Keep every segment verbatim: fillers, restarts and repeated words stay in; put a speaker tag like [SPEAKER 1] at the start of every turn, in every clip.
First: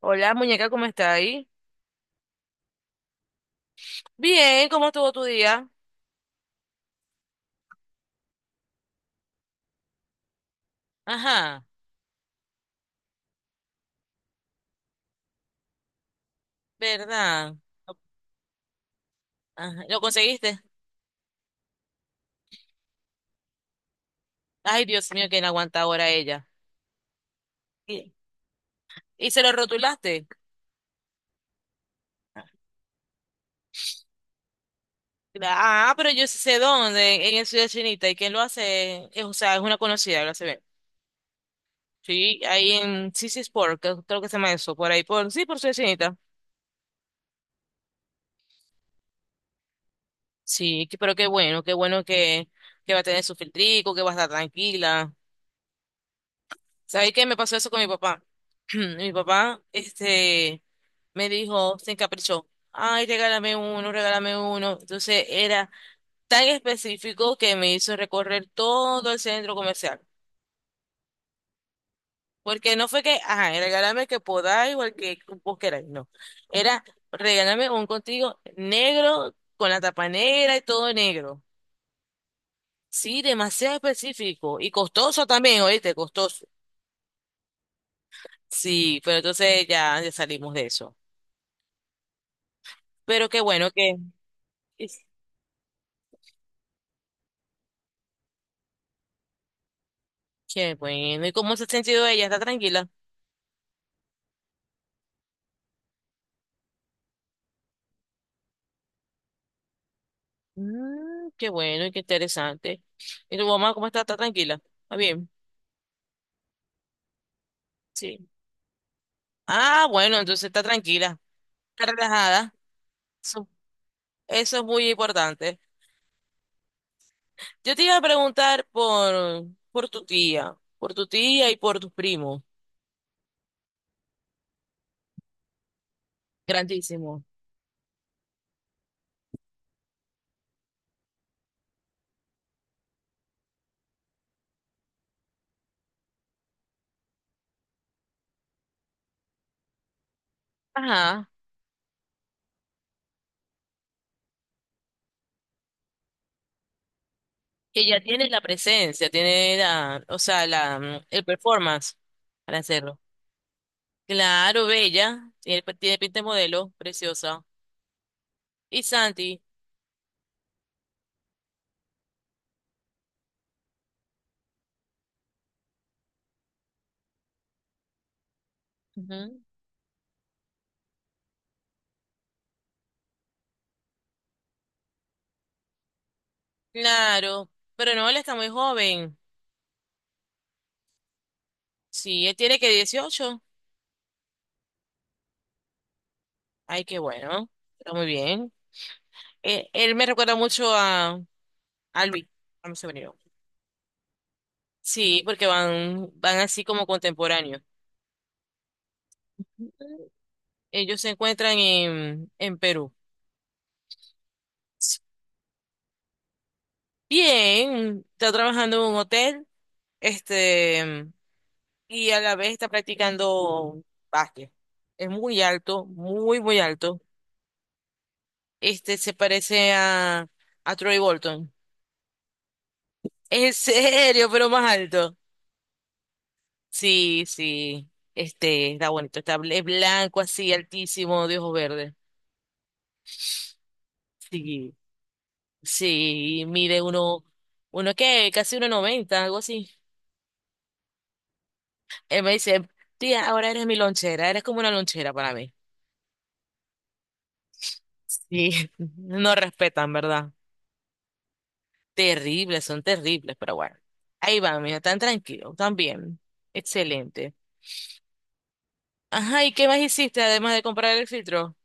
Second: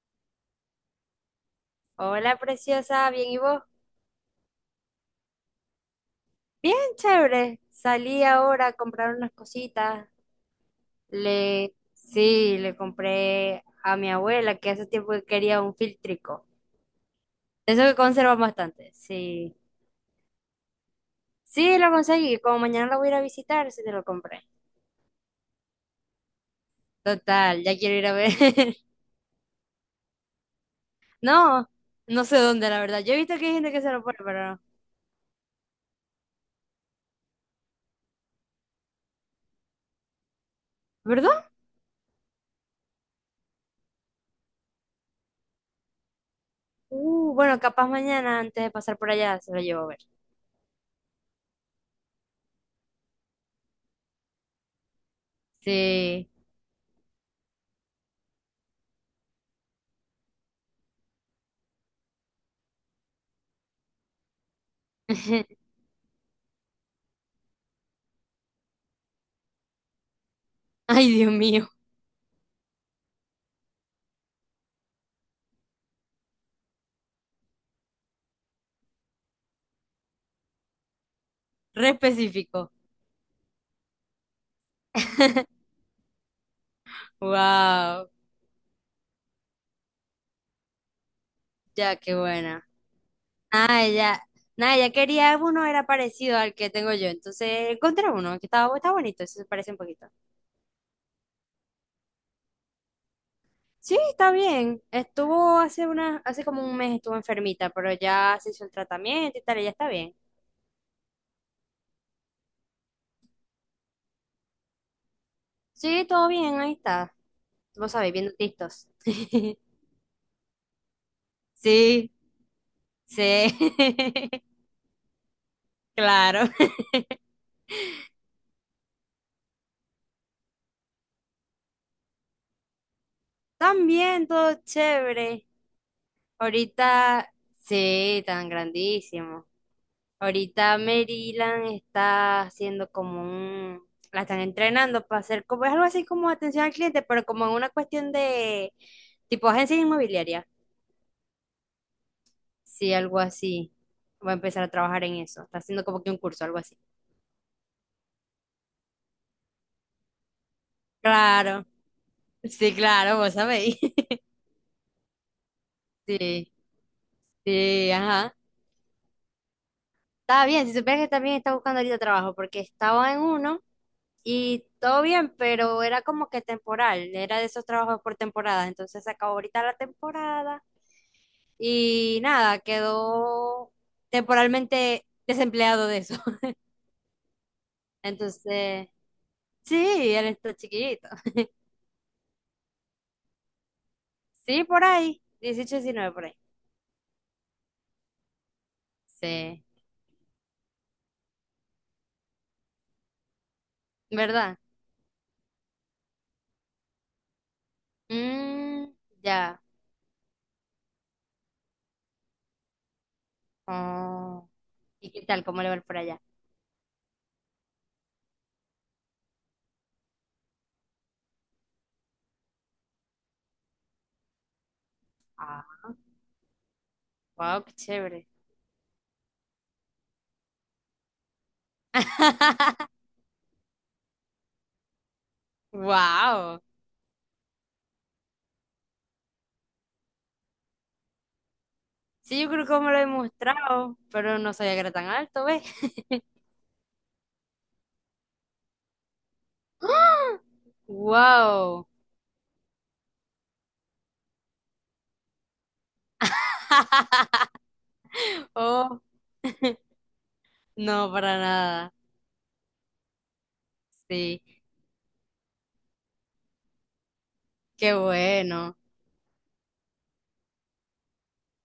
[SPEAKER 1] Hola, muñeca, ¿cómo está ahí?
[SPEAKER 2] Hola, preciosa, ¿bien y vos?
[SPEAKER 1] Bien, ¿cómo estuvo tu día?
[SPEAKER 2] Bien, chévere. Salí ahora a comprar unas cositas.
[SPEAKER 1] Ajá,
[SPEAKER 2] Le, sí, le compré a mi abuela que hace tiempo que quería un filtrico.
[SPEAKER 1] ¿verdad?
[SPEAKER 2] De eso que conservan bastante. Sí,
[SPEAKER 1] Ajá. ¿Lo conseguiste?
[SPEAKER 2] sí, lo conseguí. Como mañana lo voy a ir a visitar, sí te lo compré.
[SPEAKER 1] Ay, Dios mío, que no aguanta ahora ella.
[SPEAKER 2] Total, ya quiero ir
[SPEAKER 1] Y-
[SPEAKER 2] a ver.
[SPEAKER 1] ¿Y se lo rotulaste?
[SPEAKER 2] No, no sé dónde, la verdad. Yo he visto que hay gente que se lo pone, pero no.
[SPEAKER 1] Cla- Ah, pero yo sí sé dónde, en, en Ciudad Chinita, y quién lo hace, es, o sea, es una conocida, lo hace bien.
[SPEAKER 2] ¿Verdad?
[SPEAKER 1] Sí, ahí en C C Sport, que- creo que se llama eso, por ahí, por, sí, por Ciudad Chinita.
[SPEAKER 2] Uh, bueno, capaz mañana antes de pasar por allá se lo llevo a ver.
[SPEAKER 1] Sí, que- pero qué bueno, qué bueno que, que va a tener su filtrico, que va a estar tranquila.
[SPEAKER 2] Sí.
[SPEAKER 1] ¿Sabéis qué me pasó eso con mi papá? Mi papá, este, me dijo, se encaprichó. Ay, regálame uno, regálame uno. Entonces era tan específico que me hizo recorrer todo el centro comercial.
[SPEAKER 2] Ay, Dios mío,
[SPEAKER 1] Porque no fue que, ajá, regálame que podáis o el que vos queráis, no. Era regálame un contigo negro con la tapa negra y todo negro.
[SPEAKER 2] re específico.
[SPEAKER 1] Sí, demasiado específico y costoso también, oíste, costoso.
[SPEAKER 2] Wow,
[SPEAKER 1] Sí, pero entonces ya, ya salimos de eso.
[SPEAKER 2] ya qué buena.
[SPEAKER 1] Pero qué bueno
[SPEAKER 2] Ah,
[SPEAKER 1] que.
[SPEAKER 2] ya, nada, ya
[SPEAKER 1] Es-
[SPEAKER 2] quería uno era parecido al que tengo yo, entonces encontré uno que estaba, está bonito, se parece un poquito.
[SPEAKER 1] Qué bueno. ¿Y cómo se ha sentido ella? ¿Está tranquila?
[SPEAKER 2] Sí, está bien. Estuvo hace una, hace como un mes estuvo enfermita, pero ya se hizo el tratamiento y tal, y ya está bien.
[SPEAKER 1] Mm, qué bueno y qué interesante. ¿Y tu mamá cómo está? ¿Está tranquila? ¿Está bien?
[SPEAKER 2] Sí, todo bien, ahí está. Vos sabés,
[SPEAKER 1] Sí.
[SPEAKER 2] viendo tistos.
[SPEAKER 1] Ah, bueno, entonces está tranquila. Está
[SPEAKER 2] Sí,
[SPEAKER 1] relajada.
[SPEAKER 2] sí.
[SPEAKER 1] Eso, eso es muy importante.
[SPEAKER 2] Claro.
[SPEAKER 1] Yo te iba a preguntar por, por tu tía, por tu tía y por tus primos.
[SPEAKER 2] También todo chévere.
[SPEAKER 1] Grandísimo.
[SPEAKER 2] Ahorita, sí, tan grandísimo. Ahorita Maryland está haciendo como un, la están entrenando para hacer como, es algo así como atención al cliente, pero como en una cuestión de tipo agencia inmobiliaria.
[SPEAKER 1] Ajá.
[SPEAKER 2] Sí, algo así. Va a empezar a trabajar en eso. Está haciendo como que un curso, algo así.
[SPEAKER 1] Que ya tiene la presencia, tiene la, o sea, la, mm, el
[SPEAKER 2] Claro,
[SPEAKER 1] performance para
[SPEAKER 2] sí,
[SPEAKER 1] hacerlo.
[SPEAKER 2] claro, vos sabéis.
[SPEAKER 1] Claro, bella. Tiene, pues, tiene pinta de
[SPEAKER 2] Sí,
[SPEAKER 1] modelo, preciosa.
[SPEAKER 2] sí, ajá.
[SPEAKER 1] Y Santi.
[SPEAKER 2] Está bien, si supieras que también está buscando ahorita trabajo, porque estaba en uno. Y todo bien, pero era como que temporal, era de esos trabajos por temporada. Entonces se acabó
[SPEAKER 1] Ujú.
[SPEAKER 2] ahorita la temporada y nada, quedó temporalmente desempleado de eso.
[SPEAKER 1] Claro. Pero no, él está muy
[SPEAKER 2] Entonces,
[SPEAKER 1] joven.
[SPEAKER 2] sí, él está chiquito.
[SPEAKER 1] Sí, él tiene que dieciocho.
[SPEAKER 2] Sí, por ahí, dieciocho, diecinueve por ahí.
[SPEAKER 1] Ay, qué bueno. Está muy bien.
[SPEAKER 2] Sí,
[SPEAKER 1] Eh, él me recuerda mucho a, a, Luis, a mi sobrino.
[SPEAKER 2] ¿verdad?
[SPEAKER 1] Sí, porque van, van así como contemporáneos.
[SPEAKER 2] Mm, ya.
[SPEAKER 1] Ujú. Ellos se encuentran en, en Perú.
[SPEAKER 2] Oh. ¿Y qué tal? ¿Cómo le va por allá?
[SPEAKER 1] Bien, está trabajando en un hotel. Este, y a la vez está practicando básquet. Es muy alto,
[SPEAKER 2] Ah,
[SPEAKER 1] muy, muy alto.
[SPEAKER 2] wow, qué chévere.
[SPEAKER 1] Este se parece a, a, Troy Bolton. En serio, pero más alto.
[SPEAKER 2] Wow.
[SPEAKER 1] Sí, sí. Este está bonito. Está, bl- es blanco así, altísimo, de ojos verdes.
[SPEAKER 2] Sí, yo creo que me lo he mostrado, pero no sabía
[SPEAKER 1] Sí,
[SPEAKER 2] que era tan alto, ¿ves?
[SPEAKER 1] sí. Mide uno, uno qué, casi uno noventa, algo así.
[SPEAKER 2] ¡Wow!
[SPEAKER 1] Él me dice, tía, ahora eres mi lonchera, eres como una lonchera para mí. Sí,
[SPEAKER 2] Oh,
[SPEAKER 1] no respetan, ¿verdad?
[SPEAKER 2] no, para nada.
[SPEAKER 1] Terribles, son terribles, pero bueno. Ahí
[SPEAKER 2] Sí,
[SPEAKER 1] van, mira, tan tranquilo, tan bien. Excelente.
[SPEAKER 2] qué bueno.
[SPEAKER 1] Ajá, ¿y qué más hiciste además de comprar el filtro?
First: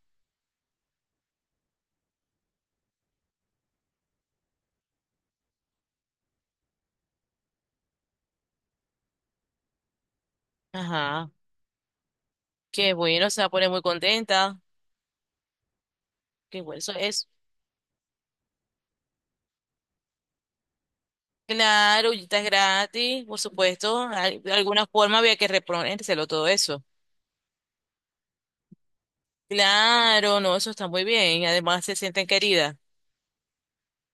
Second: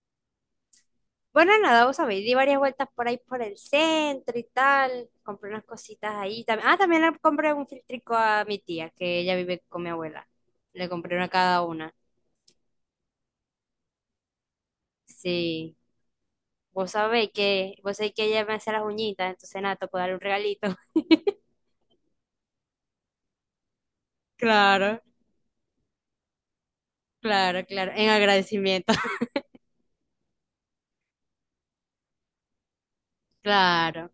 [SPEAKER 2] Bueno, nada, vos sabéis, di varias vueltas por ahí por el centro y tal. Compré unas cositas ahí también. Ah, también le compré un filtrico a mi tía, que ella vive con mi abuela. Le compré una
[SPEAKER 1] Ajá,
[SPEAKER 2] a cada una.
[SPEAKER 1] qué bueno, se va a poner muy contenta.
[SPEAKER 2] Sí.
[SPEAKER 1] Qué bueno, eso
[SPEAKER 2] Vos
[SPEAKER 1] es.
[SPEAKER 2] sabéis que, vos sabéis que ella me hace las uñitas, entonces nada, tocó darle un regalito.
[SPEAKER 1] Claro, y está gratis, por supuesto. al- De alguna
[SPEAKER 2] Claro.
[SPEAKER 1] forma había que reponérselo todo eso.
[SPEAKER 2] Claro, claro, en agradecimiento.
[SPEAKER 1] Claro, no, eso está muy bien. Además se sienten queridas.
[SPEAKER 2] Claro.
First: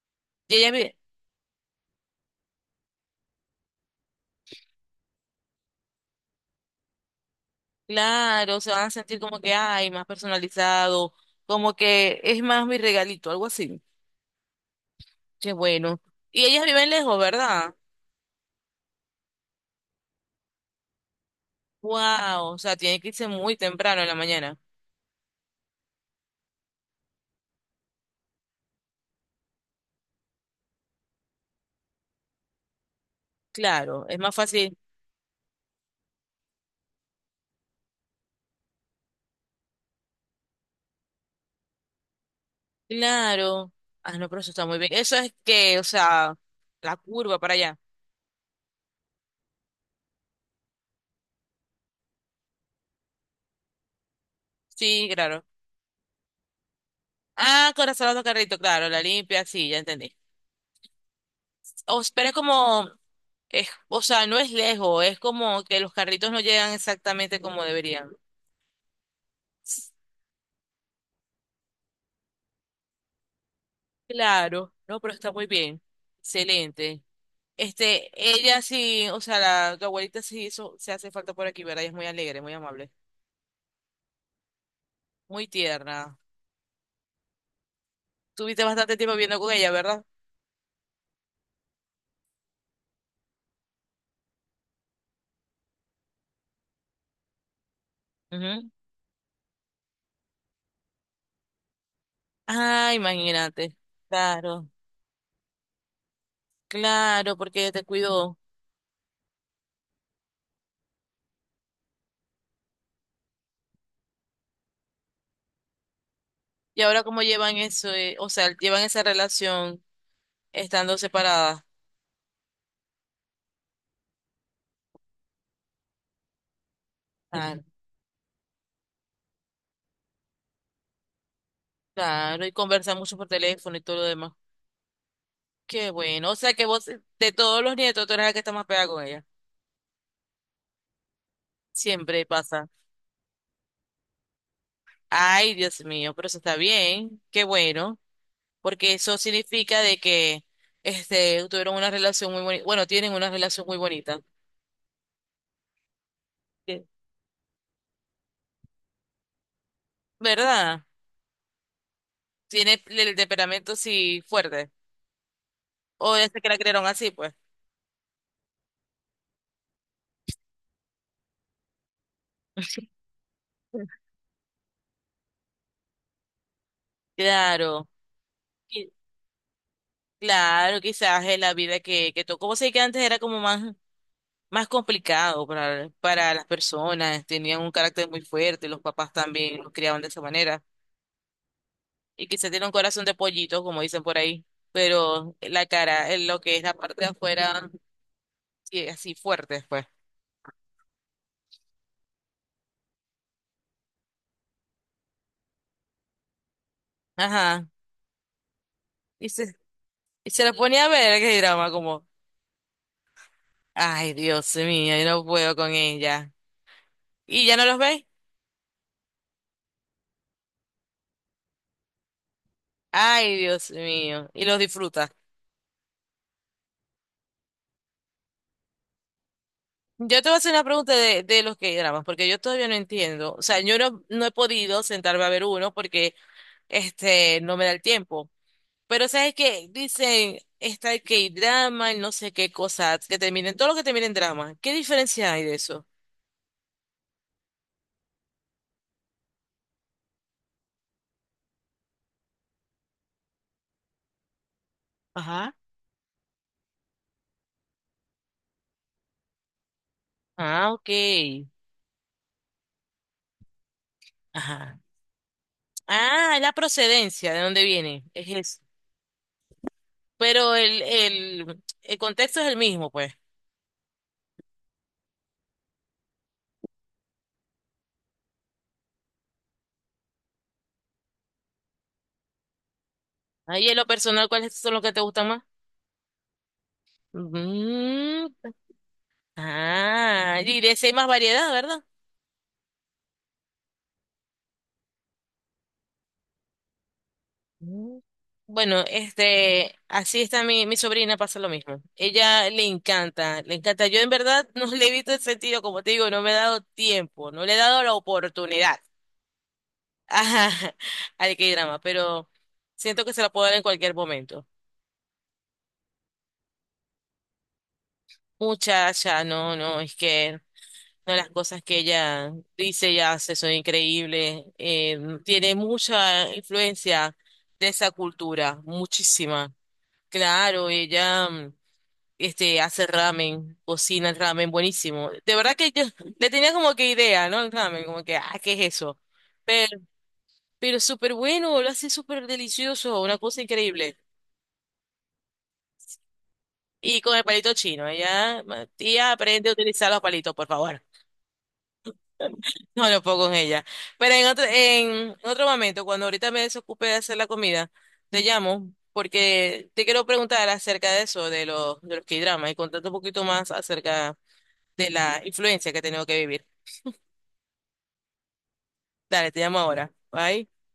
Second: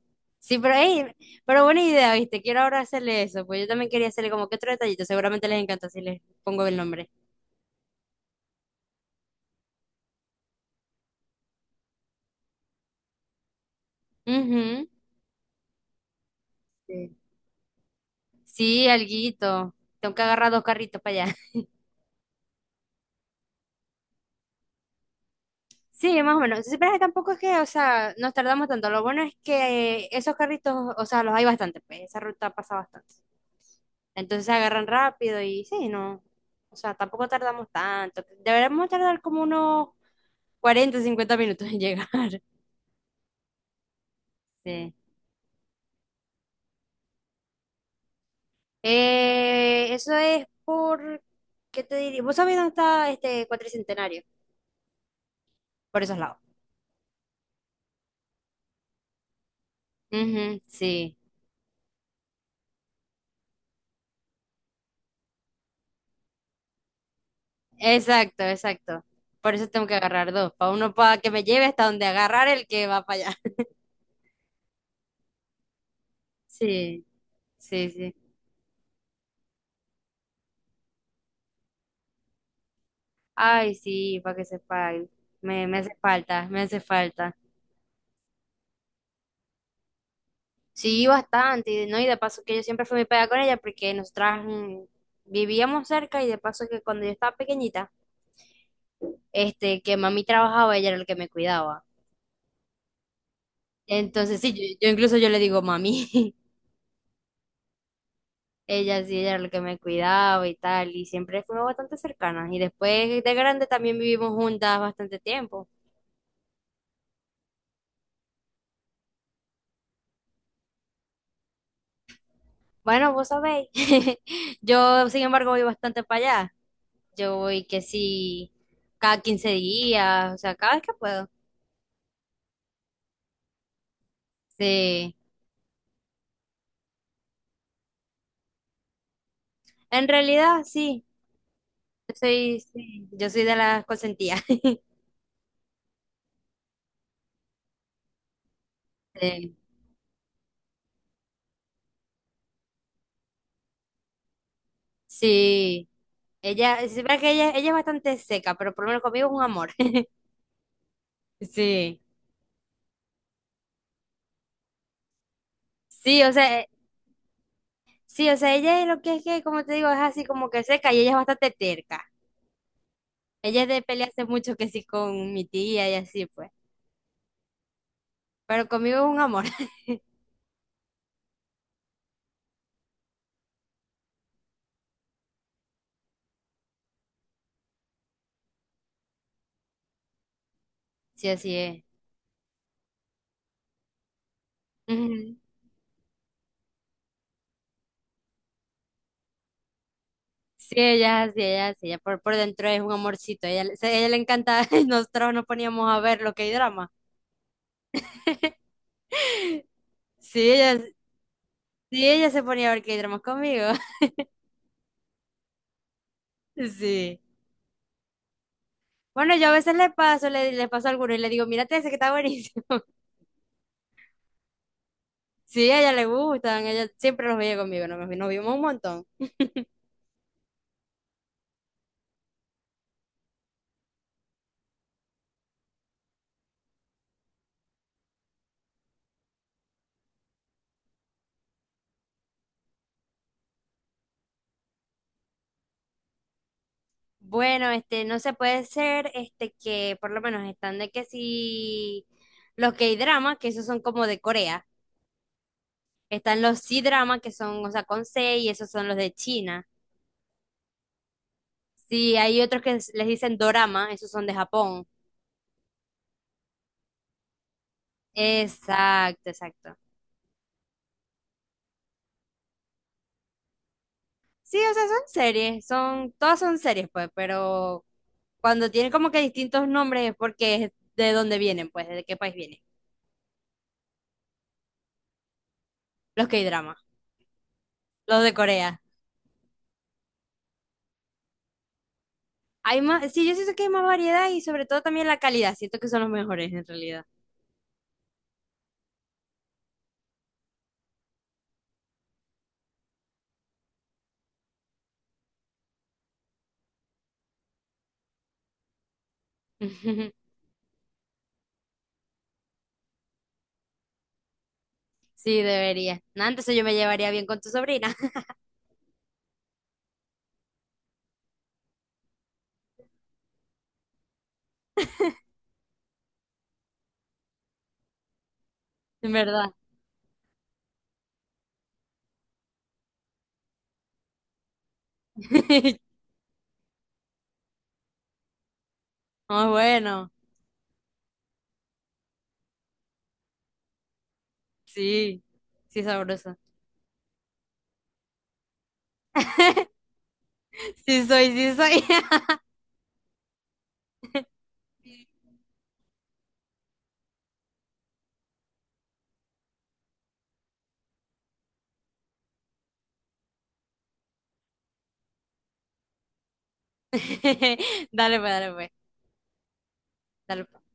[SPEAKER 1] Y
[SPEAKER 2] Sí,
[SPEAKER 1] ellas,
[SPEAKER 2] pero,
[SPEAKER 1] vi-
[SPEAKER 2] ey, pero buena idea, ¿viste? Quiero ahora hacerle eso, pues yo también quería hacerle como que otro detallito, seguramente les encanta si les pongo el nombre.
[SPEAKER 1] claro, se van a sentir como que hay más personalizado, como que es más mi regalito, algo así.
[SPEAKER 2] Ujú.
[SPEAKER 1] Qué bueno. Y ellas viven
[SPEAKER 2] Sí,
[SPEAKER 1] lejos, ¿verdad?
[SPEAKER 2] sí, alguito. Tengo que agarrar dos carritos para allá.
[SPEAKER 1] Wow, o sea, tienen que irse muy temprano en la mañana.
[SPEAKER 2] Sí, más o menos. Sí, pero es que tampoco es que, o sea, nos tardamos tanto. Lo bueno es que esos carritos, o sea, los hay bastante, pues esa ruta pasa bastante.
[SPEAKER 1] Claro, es más
[SPEAKER 2] Entonces se
[SPEAKER 1] fácil.
[SPEAKER 2] agarran rápido y sí, no. O sea, tampoco tardamos tanto. Deberíamos tardar como unos cuarenta, cincuenta minutos en llegar.
[SPEAKER 1] Claro. Ah, no, pero eso está muy bien.
[SPEAKER 2] Sí.
[SPEAKER 1] Eso es que, o sea, la curva para allá.
[SPEAKER 2] Eh, eso es por, ¿qué te diría? ¿Vos sabés dónde está este cuatricentenario?
[SPEAKER 1] Sí, claro.
[SPEAKER 2] Por esos lados.
[SPEAKER 1] Ah, corazonado carrito, claro, la limpia, sí, ya entendí.
[SPEAKER 2] Ujú, sí,
[SPEAKER 1] O, pero es como, es, o sea, no es lejos, es como que los carritos no llegan exactamente como deberían.
[SPEAKER 2] exacto, exacto. Por eso tengo que agarrar dos, para uno para que me lleve hasta donde agarrar el que va para allá.
[SPEAKER 1] Claro, no, pero está muy bien. Excelente.
[SPEAKER 2] Sí, sí,
[SPEAKER 1] Este,
[SPEAKER 2] sí.
[SPEAKER 1] ella sí, o sea, la, tu abuelita sí hizo, se hace falta por aquí, ¿verdad? Ella es muy alegre, muy amable,
[SPEAKER 2] Ay, sí, para que sepa.
[SPEAKER 1] muy
[SPEAKER 2] Me, me hace
[SPEAKER 1] tierna.
[SPEAKER 2] falta, me hace falta.
[SPEAKER 1] Tuviste bastante tiempo viviendo con ella, ¿verdad?
[SPEAKER 2] Sí, bastante, y, ¿no? Y de paso que yo siempre fui muy pegada con ella porque nosotras mm, vivíamos cerca y de paso que cuando yo estaba pequeñita,
[SPEAKER 1] Ujú.
[SPEAKER 2] este, que mami trabajaba, ella era el que me cuidaba.
[SPEAKER 1] Ah, imagínate.
[SPEAKER 2] Entonces, sí, yo,
[SPEAKER 1] Claro,
[SPEAKER 2] yo incluso yo le digo mami.
[SPEAKER 1] claro, porque ella te cuidó.
[SPEAKER 2] Ella sí, ella era la que me cuidaba y tal, y siempre fuimos bastante cercanas. Y después de grande también vivimos juntas bastante tiempo.
[SPEAKER 1] Y ahora cómo llevan eso, eh, o sea, llevan esa relación estando separadas.
[SPEAKER 2] Bueno, vos sabéis, yo sin embargo voy bastante para allá. Yo
[SPEAKER 1] Claro,
[SPEAKER 2] voy que sí, cada quince días, o sea, cada vez que puedo.
[SPEAKER 1] claro, y conversan mucho por teléfono y todo lo demás.
[SPEAKER 2] Sí,
[SPEAKER 1] Qué bueno. O sea que vos, de todos los nietos, tú eres la que está más pegada con ella.
[SPEAKER 2] en realidad sí, yo
[SPEAKER 1] Siempre
[SPEAKER 2] soy,
[SPEAKER 1] pasa.
[SPEAKER 2] sí, yo soy de las consentidas.
[SPEAKER 1] Ay, Dios mío, pero eso está bien. Qué bueno. Porque eso
[SPEAKER 2] Sí,
[SPEAKER 1] significa de que este, tuvieron una relación muy bonita, bueno, tienen una relación muy bonita.
[SPEAKER 2] sí. Ella,
[SPEAKER 1] Sí.
[SPEAKER 2] sí, verdad que ella, ella es bastante seca, pero por lo menos conmigo es un amor.
[SPEAKER 1] ¿Verdad?
[SPEAKER 2] Sí.
[SPEAKER 1] Tiene el temperamento sí fuerte, o
[SPEAKER 2] Sí,
[SPEAKER 1] ya es
[SPEAKER 2] o
[SPEAKER 1] que la
[SPEAKER 2] sea, eh,
[SPEAKER 1] crearon así, pues.
[SPEAKER 2] sí, o sea, ella es lo que es que, como te digo, es así como que seca y ella es bastante terca. Ella es de pelearse mucho que sí con mi tía y así, pues.
[SPEAKER 1] Claro,
[SPEAKER 2] Pero
[SPEAKER 1] qui-
[SPEAKER 2] conmigo es un amor.
[SPEAKER 1] claro, quizás es la vida que, que, tocó. Vos sabés que antes era como más, más, complicado para, para las personas, tenían un carácter muy fuerte, los papás también los criaban de esa manera.
[SPEAKER 2] Sí, así es.
[SPEAKER 1] Y quizás tiene un corazón de pollito, como dicen por ahí, pero
[SPEAKER 2] Ujú.
[SPEAKER 1] la cara, eh, lo que es la parte de afuera, sí, así fuerte después.
[SPEAKER 2] Sí, ella es así, ella es así, ella por, por dentro es un amorcito. Ella, le- se- ella le encanta, nosotros nos poníamos a ver lo que hay drama.
[SPEAKER 1] Ajá. Y se, y se,
[SPEAKER 2] Sí,
[SPEAKER 1] la
[SPEAKER 2] ella,
[SPEAKER 1] ponía a ver el K-drama como,
[SPEAKER 2] sí, ella se ponía a ver que hay drama conmigo.
[SPEAKER 1] ay, Dios mío, yo no puedo con ella.
[SPEAKER 2] Sí.
[SPEAKER 1] ¿Y ya no los veis?
[SPEAKER 2] Bueno, yo a veces le paso, le, le paso alguno y le digo, mírate ese que está buenísimo.
[SPEAKER 1] Ay, Dios mío. Y los disfruta.
[SPEAKER 2] Sí, a ella le gustan, ella siempre los veía conmigo, nos, nos vimos un montón.
[SPEAKER 1] Yo te voy a hacer una pregunta de, de los K-dramas, porque yo todavía no entiendo. O sea, yo no, no he podido sentarme a ver uno porque este no me da el tiempo. Pero sabes que dicen, está el K-drama, el no sé qué cosas, que terminen, todo lo que termina en drama. ¿Qué diferencia hay de eso?
[SPEAKER 2] Bueno, este, no se puede ser, este, que por lo menos están de que si los K-drama, que esos son como de Corea,
[SPEAKER 1] Ajá.
[SPEAKER 2] están los C-drama, que son, o sea, con C, y esos son los de China.
[SPEAKER 1] Ah, ok.
[SPEAKER 2] Sí, hay otros que s- les dicen dorama, esos son de
[SPEAKER 1] Ajá.
[SPEAKER 2] Japón.
[SPEAKER 1] Ah, la procedencia, ¿de dónde viene? Es eso.
[SPEAKER 2] Exacto, exacto.
[SPEAKER 1] Pero el, el, el, contexto es el mismo, pues.
[SPEAKER 2] Sí, o sea, son series, son, todas son series, pues, pero cuando tienen como que distintos nombres es porque es de dónde vienen, pues, de qué país vienen.
[SPEAKER 1] Ahí en lo personal, ¿cuáles son los que te gustan más?
[SPEAKER 2] Los K-drama, los
[SPEAKER 1] Mm,
[SPEAKER 2] de Corea.
[SPEAKER 1] ah, y de ese hay más variedad, ¿verdad?
[SPEAKER 2] Hay más, sí, yo siento que hay más variedad y sobre todo también la calidad. Siento que son los mejores en realidad.
[SPEAKER 1] Mm. Bueno, este, así está mi, mi sobrina, pasa lo mismo. Ella le encanta, le encanta. Yo en verdad no le he visto el sentido, como te digo, no me he dado tiempo, no le he dado la oportunidad. Ajá, al K-drama, pero siento que se la puedo dar en cualquier momento.
[SPEAKER 2] Sí, debería. Nah, entonces yo me llevaría bien con tu sobrina,
[SPEAKER 1] Muchacha, no, no, es que una de las cosas que ella dice y hace son increíbles. Eh, tiene mucha influencia de esa cultura,
[SPEAKER 2] en verdad.
[SPEAKER 1] muchísima. Claro, ella mm, este, hace ramen, cocina el ramen buenísimo. De verdad que yo le tenía como que idea, ¿no? El ramen, como que, ah, ¿qué es eso?
[SPEAKER 2] Ah,
[SPEAKER 1] Pero,
[SPEAKER 2] bueno,
[SPEAKER 1] pero súper bueno, lo hace súper delicioso, una cosa increíble.
[SPEAKER 2] sí, sí, sabrosa.
[SPEAKER 1] Y con el palito chino, ella, tía, aprende a utilizar los palitos, por favor.
[SPEAKER 2] Sí soy, sí soy.
[SPEAKER 1] No, no puedo con ella. Pero en otro, en otro, momento, cuando ahorita me desocupe de hacer la comida, te llamo porque te quiero preguntar acerca de eso, de los, de los K-dramas y contarte un poquito más acerca de la influencia que he tenido que vivir.
[SPEAKER 2] Dale pues, dale pues,
[SPEAKER 1] Dale, te llamo ahora.
[SPEAKER 2] dale pues.
[SPEAKER 1] Bye.